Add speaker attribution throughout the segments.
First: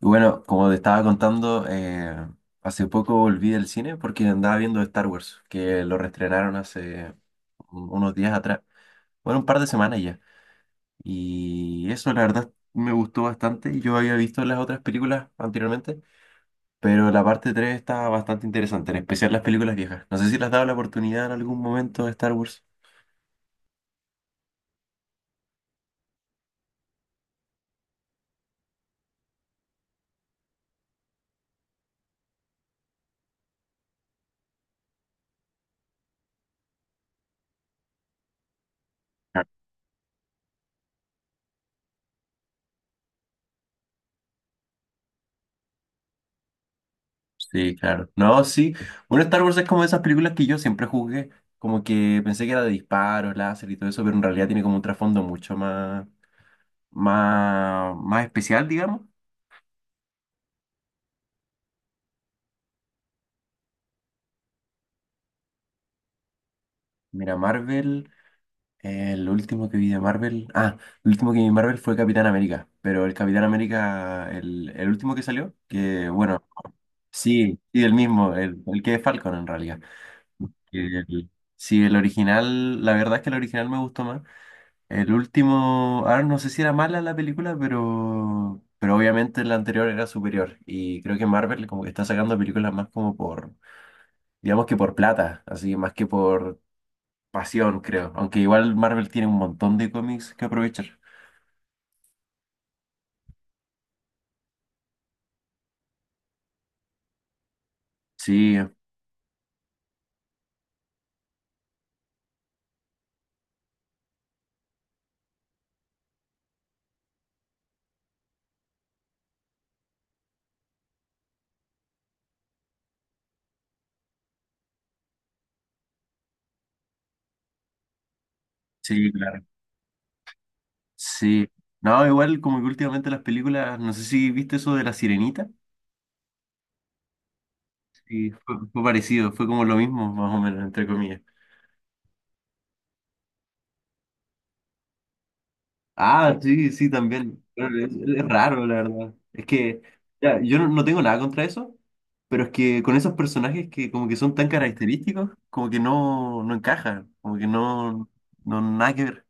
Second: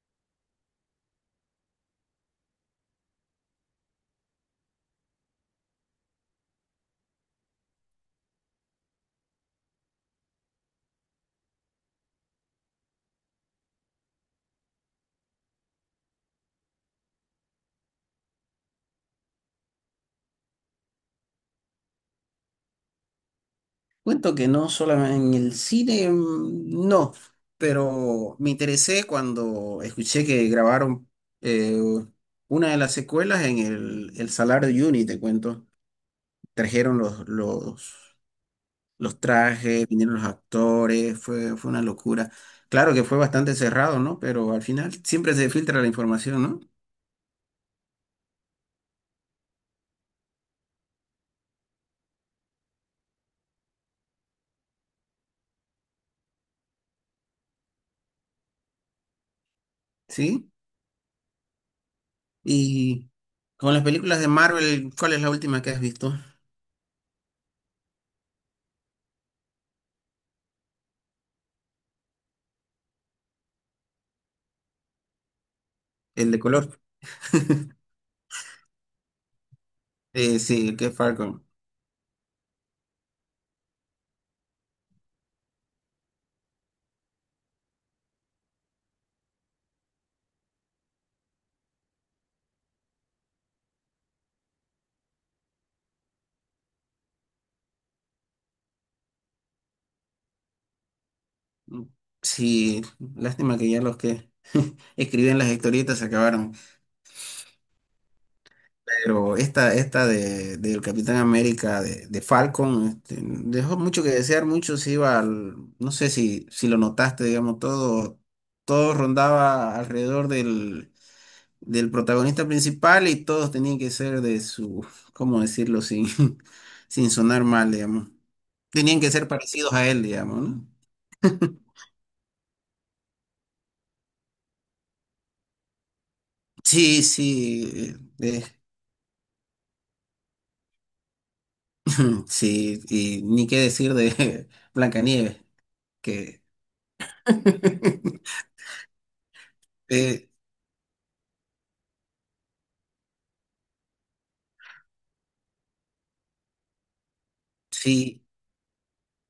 Speaker 1: Y bueno, como te estaba contando, hace poco volví del cine porque andaba viendo Star Wars, que lo reestrenaron hace unos días atrás, bueno, un par de semanas ya. Y eso la verdad me gustó bastante. Yo había visto las otras películas anteriormente, pero la parte 3 está bastante interesante, en especial las películas viejas. No sé si las has dado la oportunidad en algún momento de Star Wars.
Speaker 2: Cuento que no solamente en el cine, no, pero me interesé cuando escuché que grabaron eh, una de las secuelas en el Salar de Uyuni, te cuento. Trajeron los trajes, vinieron los actores, fue una locura. Claro que fue bastante cerrado, ¿no? Pero al final siempre se filtra la información, ¿no?
Speaker 1: Sí, claro. No, sí. Bueno, Star Wars es como esas películas que yo siempre juzgué, como que pensé que era de disparos, láser y todo eso, pero en realidad tiene como un trasfondo mucho más, más, más especial, digamos.
Speaker 2: Sí. Y con las películas de Marvel, ¿cuál es la última que has visto?
Speaker 1: Mira, Marvel, lo último que vi de Marvel, el último que vi de Marvel fue Capitán América, pero el Capitán América, el último que salió, que
Speaker 2: El de
Speaker 1: bueno,
Speaker 2: color.
Speaker 1: sí, sí, el mismo, el que es Falcon en realidad.
Speaker 2: Sí, el que es
Speaker 1: El-
Speaker 2: Falcon.
Speaker 1: sí, el original, la verdad es que el original me gustó más. El último, ahora no sé si era mala la película, pero obviamente la anterior era superior. Y creo que Marvel como que está sacando películas más como por, digamos que por plata, así más que por pasión, creo. Aunque igual Marvel tiene un montón de cómics que aprovechar.
Speaker 2: Sí, lástima que ya los que escriben las historietas se acabaron.
Speaker 1: Sí,
Speaker 2: Pero del Capitán América de Falcon, este, dejó mucho que desear, mucho se iba al, no sé si, si lo notaste, digamos, todo rondaba alrededor del protagonista principal y todos tenían que ser de su, ¿cómo decirlo? Sin, sin sonar mal, digamos. Tenían que
Speaker 1: sí,
Speaker 2: ser
Speaker 1: claro.
Speaker 2: parecidos a él, digamos, ¿no?
Speaker 1: Sí. No, igual como que últimamente las películas, no sé si viste eso de La Sirenita.
Speaker 2: Sí, sí,
Speaker 1: Sí, fue, fue parecido, fue como lo mismo, más o menos, entre comillas.
Speaker 2: sí, y ni qué decir de Blancanieves,
Speaker 1: Ah,
Speaker 2: que
Speaker 1: sí, sí, también. Pero Es, es raro, la verdad. Es que
Speaker 2: eh,
Speaker 1: ya, yo no, no tengo nada contra eso, pero es que con esos personajes que como que son tan característicos, como que no, no encajan, como que no,
Speaker 2: sí,
Speaker 1: no, nada que ver.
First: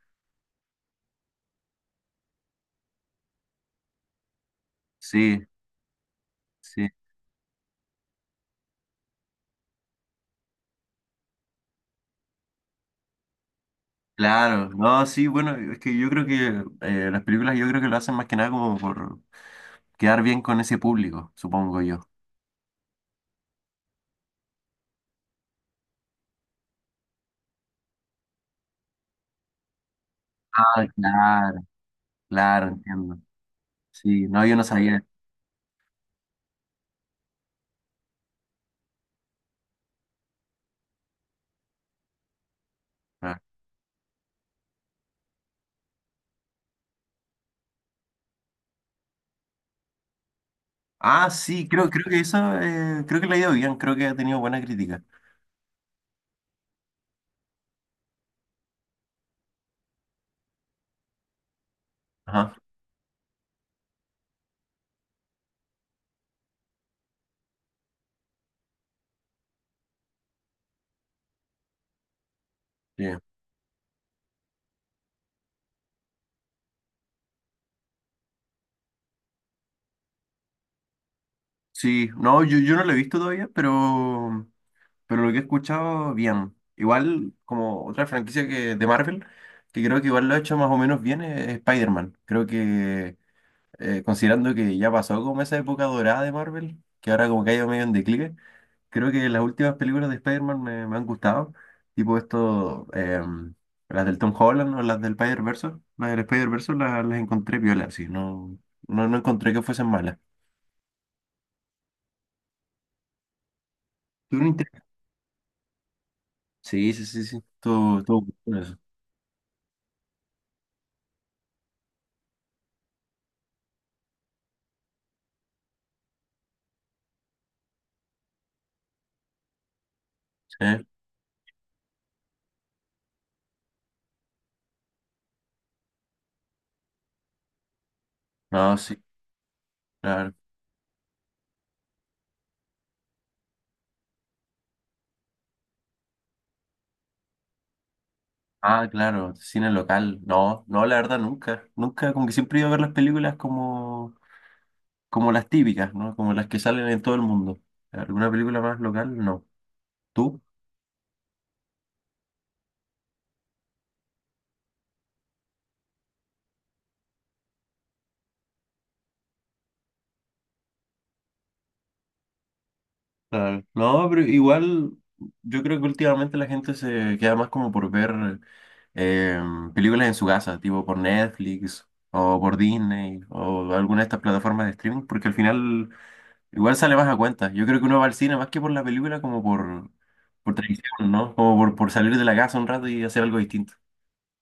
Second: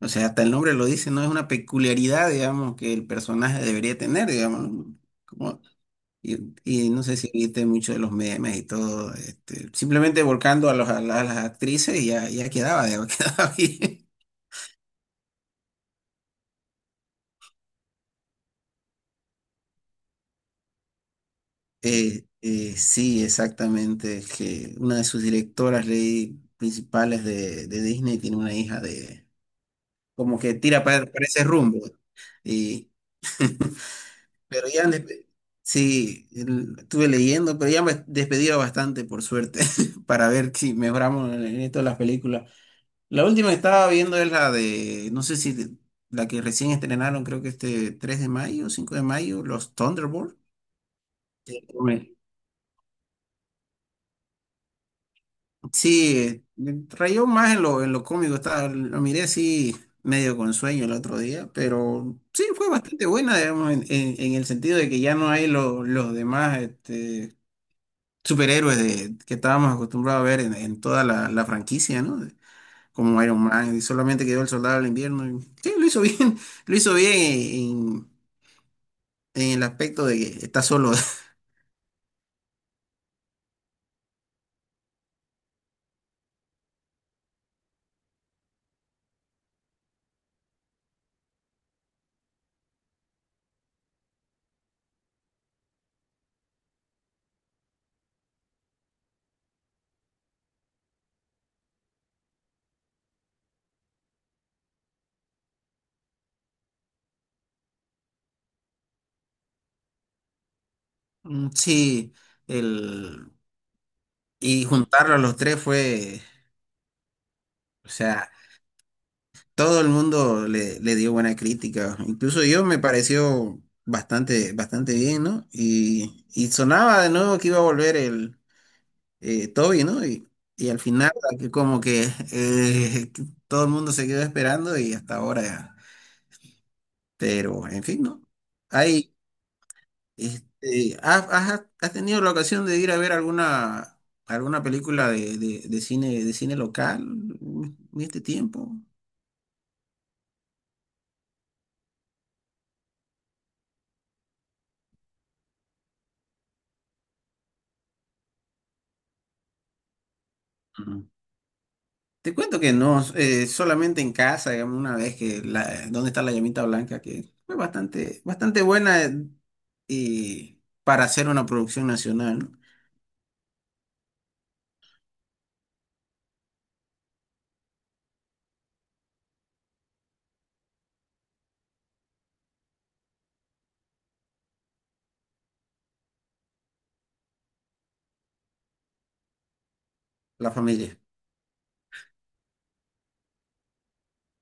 Speaker 2: o sea, hasta el nombre lo dice, no es una peculiaridad, digamos, que el personaje debería tener, digamos,
Speaker 1: Sí,
Speaker 2: como- y,
Speaker 1: sí,
Speaker 2: y no sé si viste mucho de los memes y todo, este, simplemente volcando a, los, a, a las actrices y ya, ya quedaba, ya quedaba bien.
Speaker 1: claro. No, sí, bueno, es que yo creo que las películas yo creo que lo hacen más que nada como por quedar bien con ese público, supongo yo.
Speaker 2: Sí, exactamente, es que una de sus directoras leí, principales de Disney tiene una hija de como que tira
Speaker 1: Ah,
Speaker 2: para ese
Speaker 1: claro,
Speaker 2: rumbo.
Speaker 1: claro,
Speaker 2: Y,
Speaker 1: entiendo. Sí, no, yo no
Speaker 2: pero
Speaker 1: sabía.
Speaker 2: sí, estuve leyendo, pero ya me despedía bastante, por suerte, para ver si mejoramos en esto de las películas. La última que estaba viendo es la de, no sé si de- la que recién estrenaron, creo que este 3 de mayo, 5 de mayo, los Thunderbolts.
Speaker 1: Ah, sí, creo, creo que esa, creo que le ha ido bien, creo que ha tenido buena crítica.
Speaker 2: Sí, rayó más en lo cómico, estaba, lo miré así medio con sueño el otro día, pero sí,
Speaker 1: Ajá,
Speaker 2: fue bastante buena, digamos, en, en el sentido de que ya no hay los demás este, superhéroes de, que estábamos acostumbrados a ver en toda la, la franquicia, ¿no? De...
Speaker 1: bien.
Speaker 2: Como Iron Man, y solamente quedó el Soldado del Invierno. Y sí, lo hizo bien, lo hizo bien en el aspecto de que está solo.
Speaker 1: Sí, no, yo no lo he visto todavía, pero lo que he escuchado, bien. Igual, como otra franquicia que, de Marvel, que creo que igual lo ha hecho más o menos bien, es Spider-Man. Creo que, considerando que ya pasó como esa época dorada de Marvel, que ahora como que ha ido medio en declive, creo que las últimas películas de Spider-Man me, me han gustado, tipo esto, las del Tom Holland o las del Spider-Verse, las del Spider-Verse las encontré violas, sí, no, no, no encontré que fuesen malas.
Speaker 2: Sí, el,
Speaker 1: Tuvieron
Speaker 2: y
Speaker 1: inter-
Speaker 2: juntarlo a los tres fue...
Speaker 1: Sí, sí, sí, sí,
Speaker 2: O
Speaker 1: todo, todo
Speaker 2: sea,
Speaker 1: eso,
Speaker 2: todo el mundo le, le dio buena crítica, incluso yo me pareció bastante, bastante bien, ¿no? Y sonaba de nuevo que iba a volver el Toby, ¿no? Y al
Speaker 1: sí,
Speaker 2: final que como que todo el mundo se quedó esperando y hasta ahora, pero en fin, ¿no?
Speaker 1: no, sí,
Speaker 2: Hay,
Speaker 1: claro.
Speaker 2: este, ¿has, has tenido la ocasión de ir a ver alguna, alguna película de, de cine local en este tiempo?
Speaker 1: Ah, claro, cine local, no, no, la verdad nunca, nunca, como que siempre iba a ver las películas como, como las típicas, ¿no? Como las que salen en todo el mundo. ¿Alguna película más local? No. ¿Tú?
Speaker 2: Te cuento que no, solamente en casa, digamos, una vez que la, donde está la llamita blanca, que fue bastante, bastante buena y para hacer una producción nacional, ¿no?
Speaker 1: Claro. No, pero igual yo creo que últimamente la gente se queda más como por ver eh, películas en su casa, tipo por Netflix o por Disney o alguna de estas plataformas de streaming, porque al final igual sale más a cuenta. Yo creo que uno va al cine más que por la película, como
Speaker 2: La
Speaker 1: por
Speaker 2: familia.
Speaker 1: tradición, ¿no? Como por salir de la casa un rato y hacer algo distinto.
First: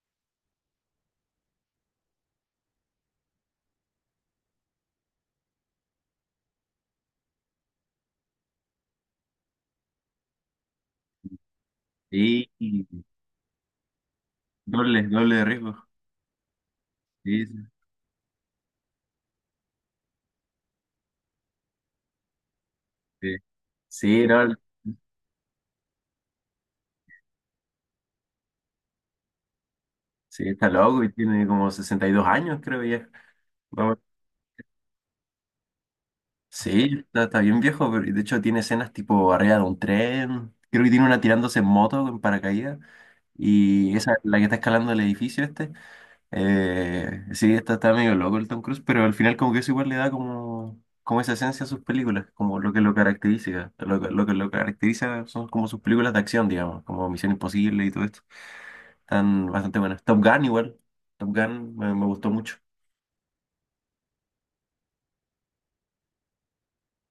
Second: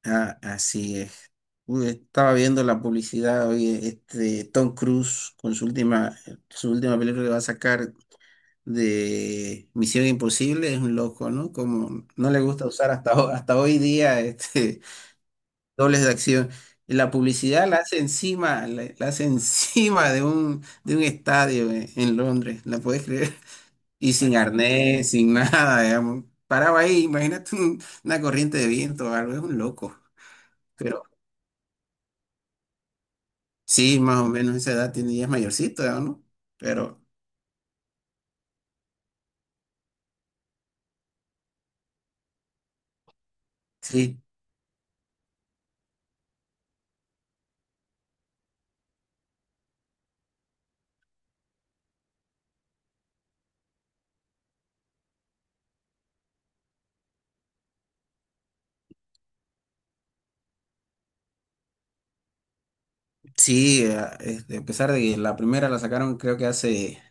Speaker 2: Ah, así es. Uy, estaba viendo la publicidad hoy, este Tom Cruise con su última película que va a sacar de Misión Imposible, es un loco, ¿no? Como no le
Speaker 1: Sí,
Speaker 2: gusta
Speaker 1: y
Speaker 2: usar hasta hoy día este
Speaker 1: doble, doble de riesgo.
Speaker 2: dobles de acción. Y la
Speaker 1: Sí, sí,
Speaker 2: publicidad la hace encima, la hace encima de un estadio en Londres, ¿la puedes creer?
Speaker 1: sí.
Speaker 2: Y
Speaker 1: Sí,
Speaker 2: sin
Speaker 1: no,
Speaker 2: arnés, sin nada, digamos. Paraba ahí, imagínate una corriente de viento o algo, es un loco.
Speaker 1: sí, está loco
Speaker 2: Pero
Speaker 1: y tiene como 62 años, creo ya.
Speaker 2: sí, más o menos esa edad tiene, ya es mayorcito, ya, ¿no? Pero
Speaker 1: Sí, está, está bien viejo, pero de hecho tiene escenas tipo arriba de un tren. Creo que tiene una tirándose en moto, en paracaídas. Y esa,
Speaker 2: sí,
Speaker 1: la que está escalando el edificio este. Sí, está, está medio loco el Tom Cruise, pero al final como que eso igual le da como, como esa esencia a sus películas, como lo que lo caracteriza. Lo, lo que lo caracteriza son como sus películas de acción, digamos, como Misión Imposible y todo esto. Están bastante buenas. Top Gun igual. Top Gun me, me gustó mucho.
Speaker 2: sí, este, a pesar de que la primera la sacaron creo que hace,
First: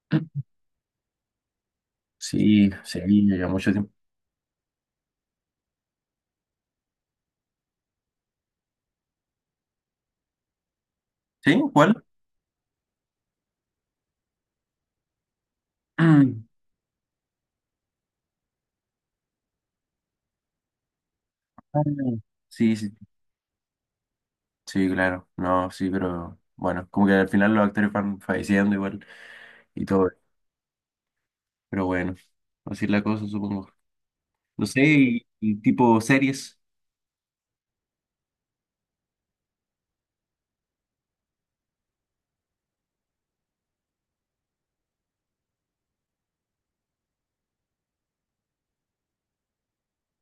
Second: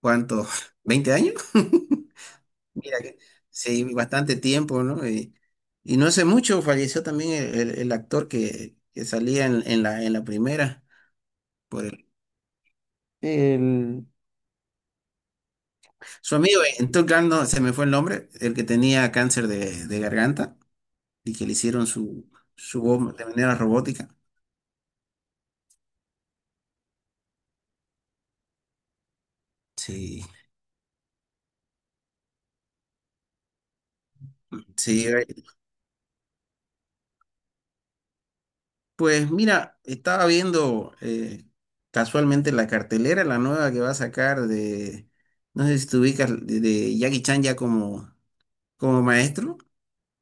Speaker 2: ¿cuánto? ¿20 años?
Speaker 1: Sí,
Speaker 2: Mira
Speaker 1: sí,
Speaker 2: que
Speaker 1: ya mucho
Speaker 2: sí,
Speaker 1: tiempo.
Speaker 2: bastante tiempo, ¿no? Y no hace mucho falleció también el, el actor que salía en la primera,
Speaker 1: ¿Sí?
Speaker 2: por
Speaker 1: ¿Cuál?
Speaker 2: el, el- su amigo, en Top Gun, no, se me fue el nombre, el que tenía cáncer de garganta y que le
Speaker 1: Ah,
Speaker 2: hicieron su,
Speaker 1: sí,
Speaker 2: su
Speaker 1: sí,
Speaker 2: voz de manera robótica.
Speaker 1: sí, claro. No, sí, pero bueno, como que al final los actores van falleciendo igual y todo.
Speaker 2: Sí,
Speaker 1: Pero bueno, así es la cosa, supongo. No sé,
Speaker 2: sí.
Speaker 1: y tipo series.
Speaker 2: Pues mira, estaba viendo casualmente la cartelera, la nueva que va a sacar de, no sé si te ubicas, de Jackie Chan ya como, como maestro,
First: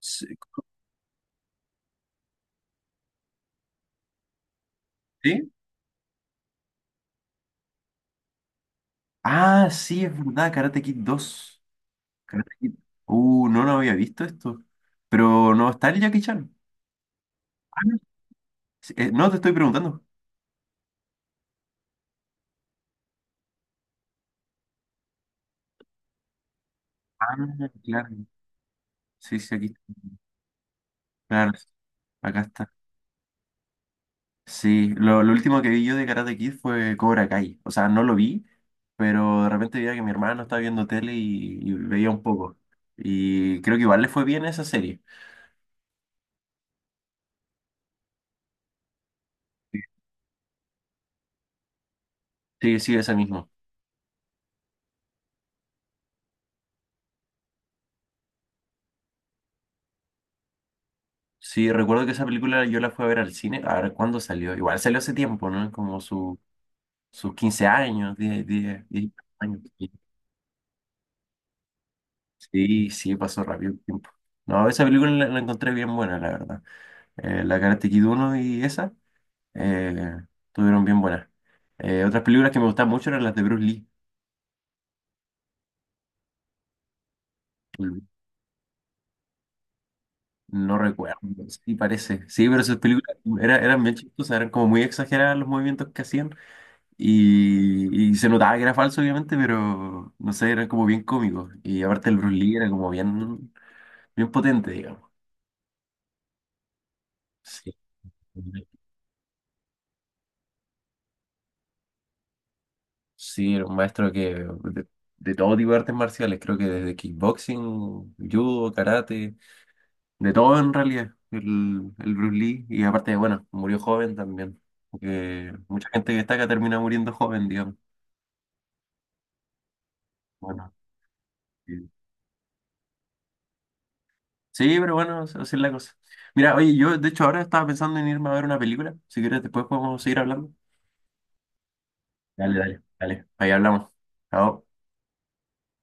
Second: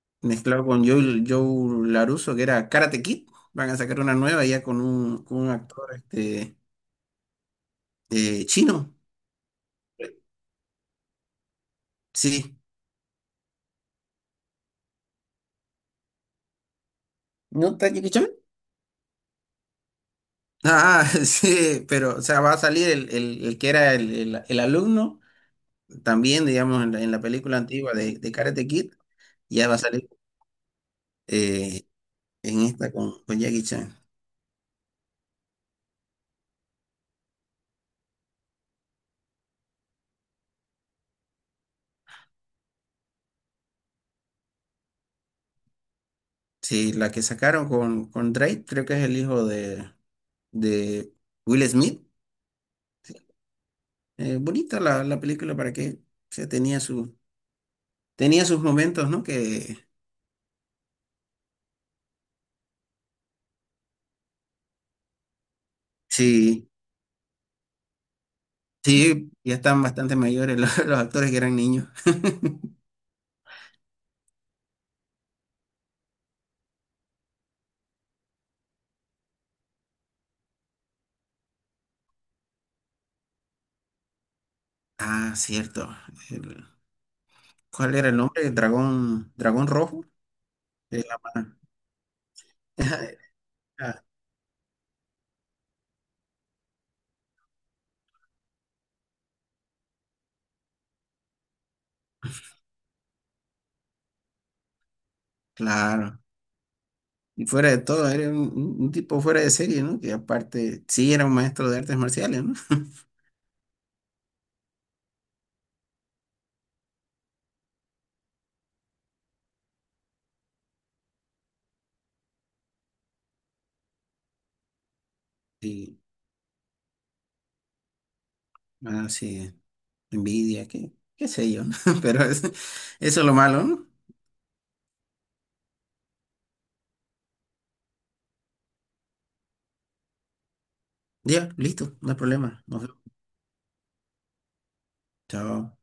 Speaker 1: Sí.
Speaker 2: mezclado con Joe, Joe LaRusso, que era Karate Kid. Van a sacar una nueva ya con
Speaker 1: ¿Sí?
Speaker 2: un actor este, chino.
Speaker 1: Ah, sí, es verdad, Karate Kid dos. Karate
Speaker 2: Sí.
Speaker 1: Kid. No, no había visto esto. Pero no está el Jackie Chan.
Speaker 2: ¿No
Speaker 1: Ah,
Speaker 2: está Jackie Chan?
Speaker 1: sí, no, te estoy preguntando.
Speaker 2: Ah, sí, pero o sea, va a salir el, el que era el, el alumno, también, digamos, en la
Speaker 1: Ah,
Speaker 2: película antigua
Speaker 1: claro.
Speaker 2: de Karate Kid,
Speaker 1: Sí, sí, aquí
Speaker 2: ya va a salir
Speaker 1: está. Claro,
Speaker 2: eh,
Speaker 1: acá
Speaker 2: en
Speaker 1: está.
Speaker 2: esta con Jackie Chan.
Speaker 1: Sí, lo último que vi yo de Karate Kid fue Cobra Kai. O sea, no lo vi, pero de repente veía que mi hermano estaba viendo tele y veía un poco. Y creo que igual le fue bien esa serie.
Speaker 2: Sí, la que sacaron con Drake, creo que es el hijo de Will Smith.
Speaker 1: Sí, sí, esa misma.
Speaker 2: Bonita la, la película para que se tenía sus momentos, ¿no? Que
Speaker 1: Sí, recuerdo que esa película yo la fui a ver al cine. A ver, ¿cuándo salió? Igual salió hace tiempo, ¿no? Como
Speaker 2: sí,
Speaker 1: sus 15 años, diez 10
Speaker 2: sí, ya
Speaker 1: años.
Speaker 2: están bastante mayores los, los actores que eran niños.
Speaker 1: Sí, sí, pasó rápido el tiempo. No, esa película la, la encontré bien buena, la verdad. La Karate Kid uno y esa. Eh, estuvieron bien buenas. Otras películas que me gustaban mucho eran las de Bruce Lee.
Speaker 2: Ah, cierto. El... ¿cuál era el nombre? El dragón, dragón rojo.
Speaker 1: No
Speaker 2: Se
Speaker 1: recuerdo,
Speaker 2: llama.
Speaker 1: sí parece. Sí, pero esas películas eran bien
Speaker 2: Ah,
Speaker 1: chistosas, eran como muy exageradas los movimientos que hacían y se notaba que era falso, obviamente, pero no sé, eran como bien cómicos. Y aparte el Bruce Lee era como bien, bien potente, digamos.
Speaker 2: claro. Y fuera
Speaker 1: Sí,
Speaker 2: de todo, era un, un tipo fuera de serie, ¿no? Que aparte, sí, era un maestro de artes marciales, ¿no?
Speaker 1: sí, era un maestro que de todo tipo de artes marciales, creo que desde kickboxing, judo, karate. De todo en realidad, el Bruce Lee, y aparte, bueno, murió joven también, porque mucha
Speaker 2: Sí,
Speaker 1: gente que destaca termina muriendo joven, digamos.
Speaker 2: ah, sí, envidia,
Speaker 1: Bueno,
Speaker 2: qué, qué sé yo, ¿no?
Speaker 1: sí,
Speaker 2: Pero eso es lo malo, ¿no?
Speaker 1: sí, pero bueno, así es la cosa. Mira, oye, yo de hecho ahora estaba pensando en irme a ver una película, si quieres después podemos seguir hablando.
Speaker 2: Ya, listo, no hay
Speaker 1: Dale,
Speaker 2: problema. Nos
Speaker 1: dale,
Speaker 2: vemos.
Speaker 1: dale, ahí hablamos. Chao.
Speaker 2: Chao.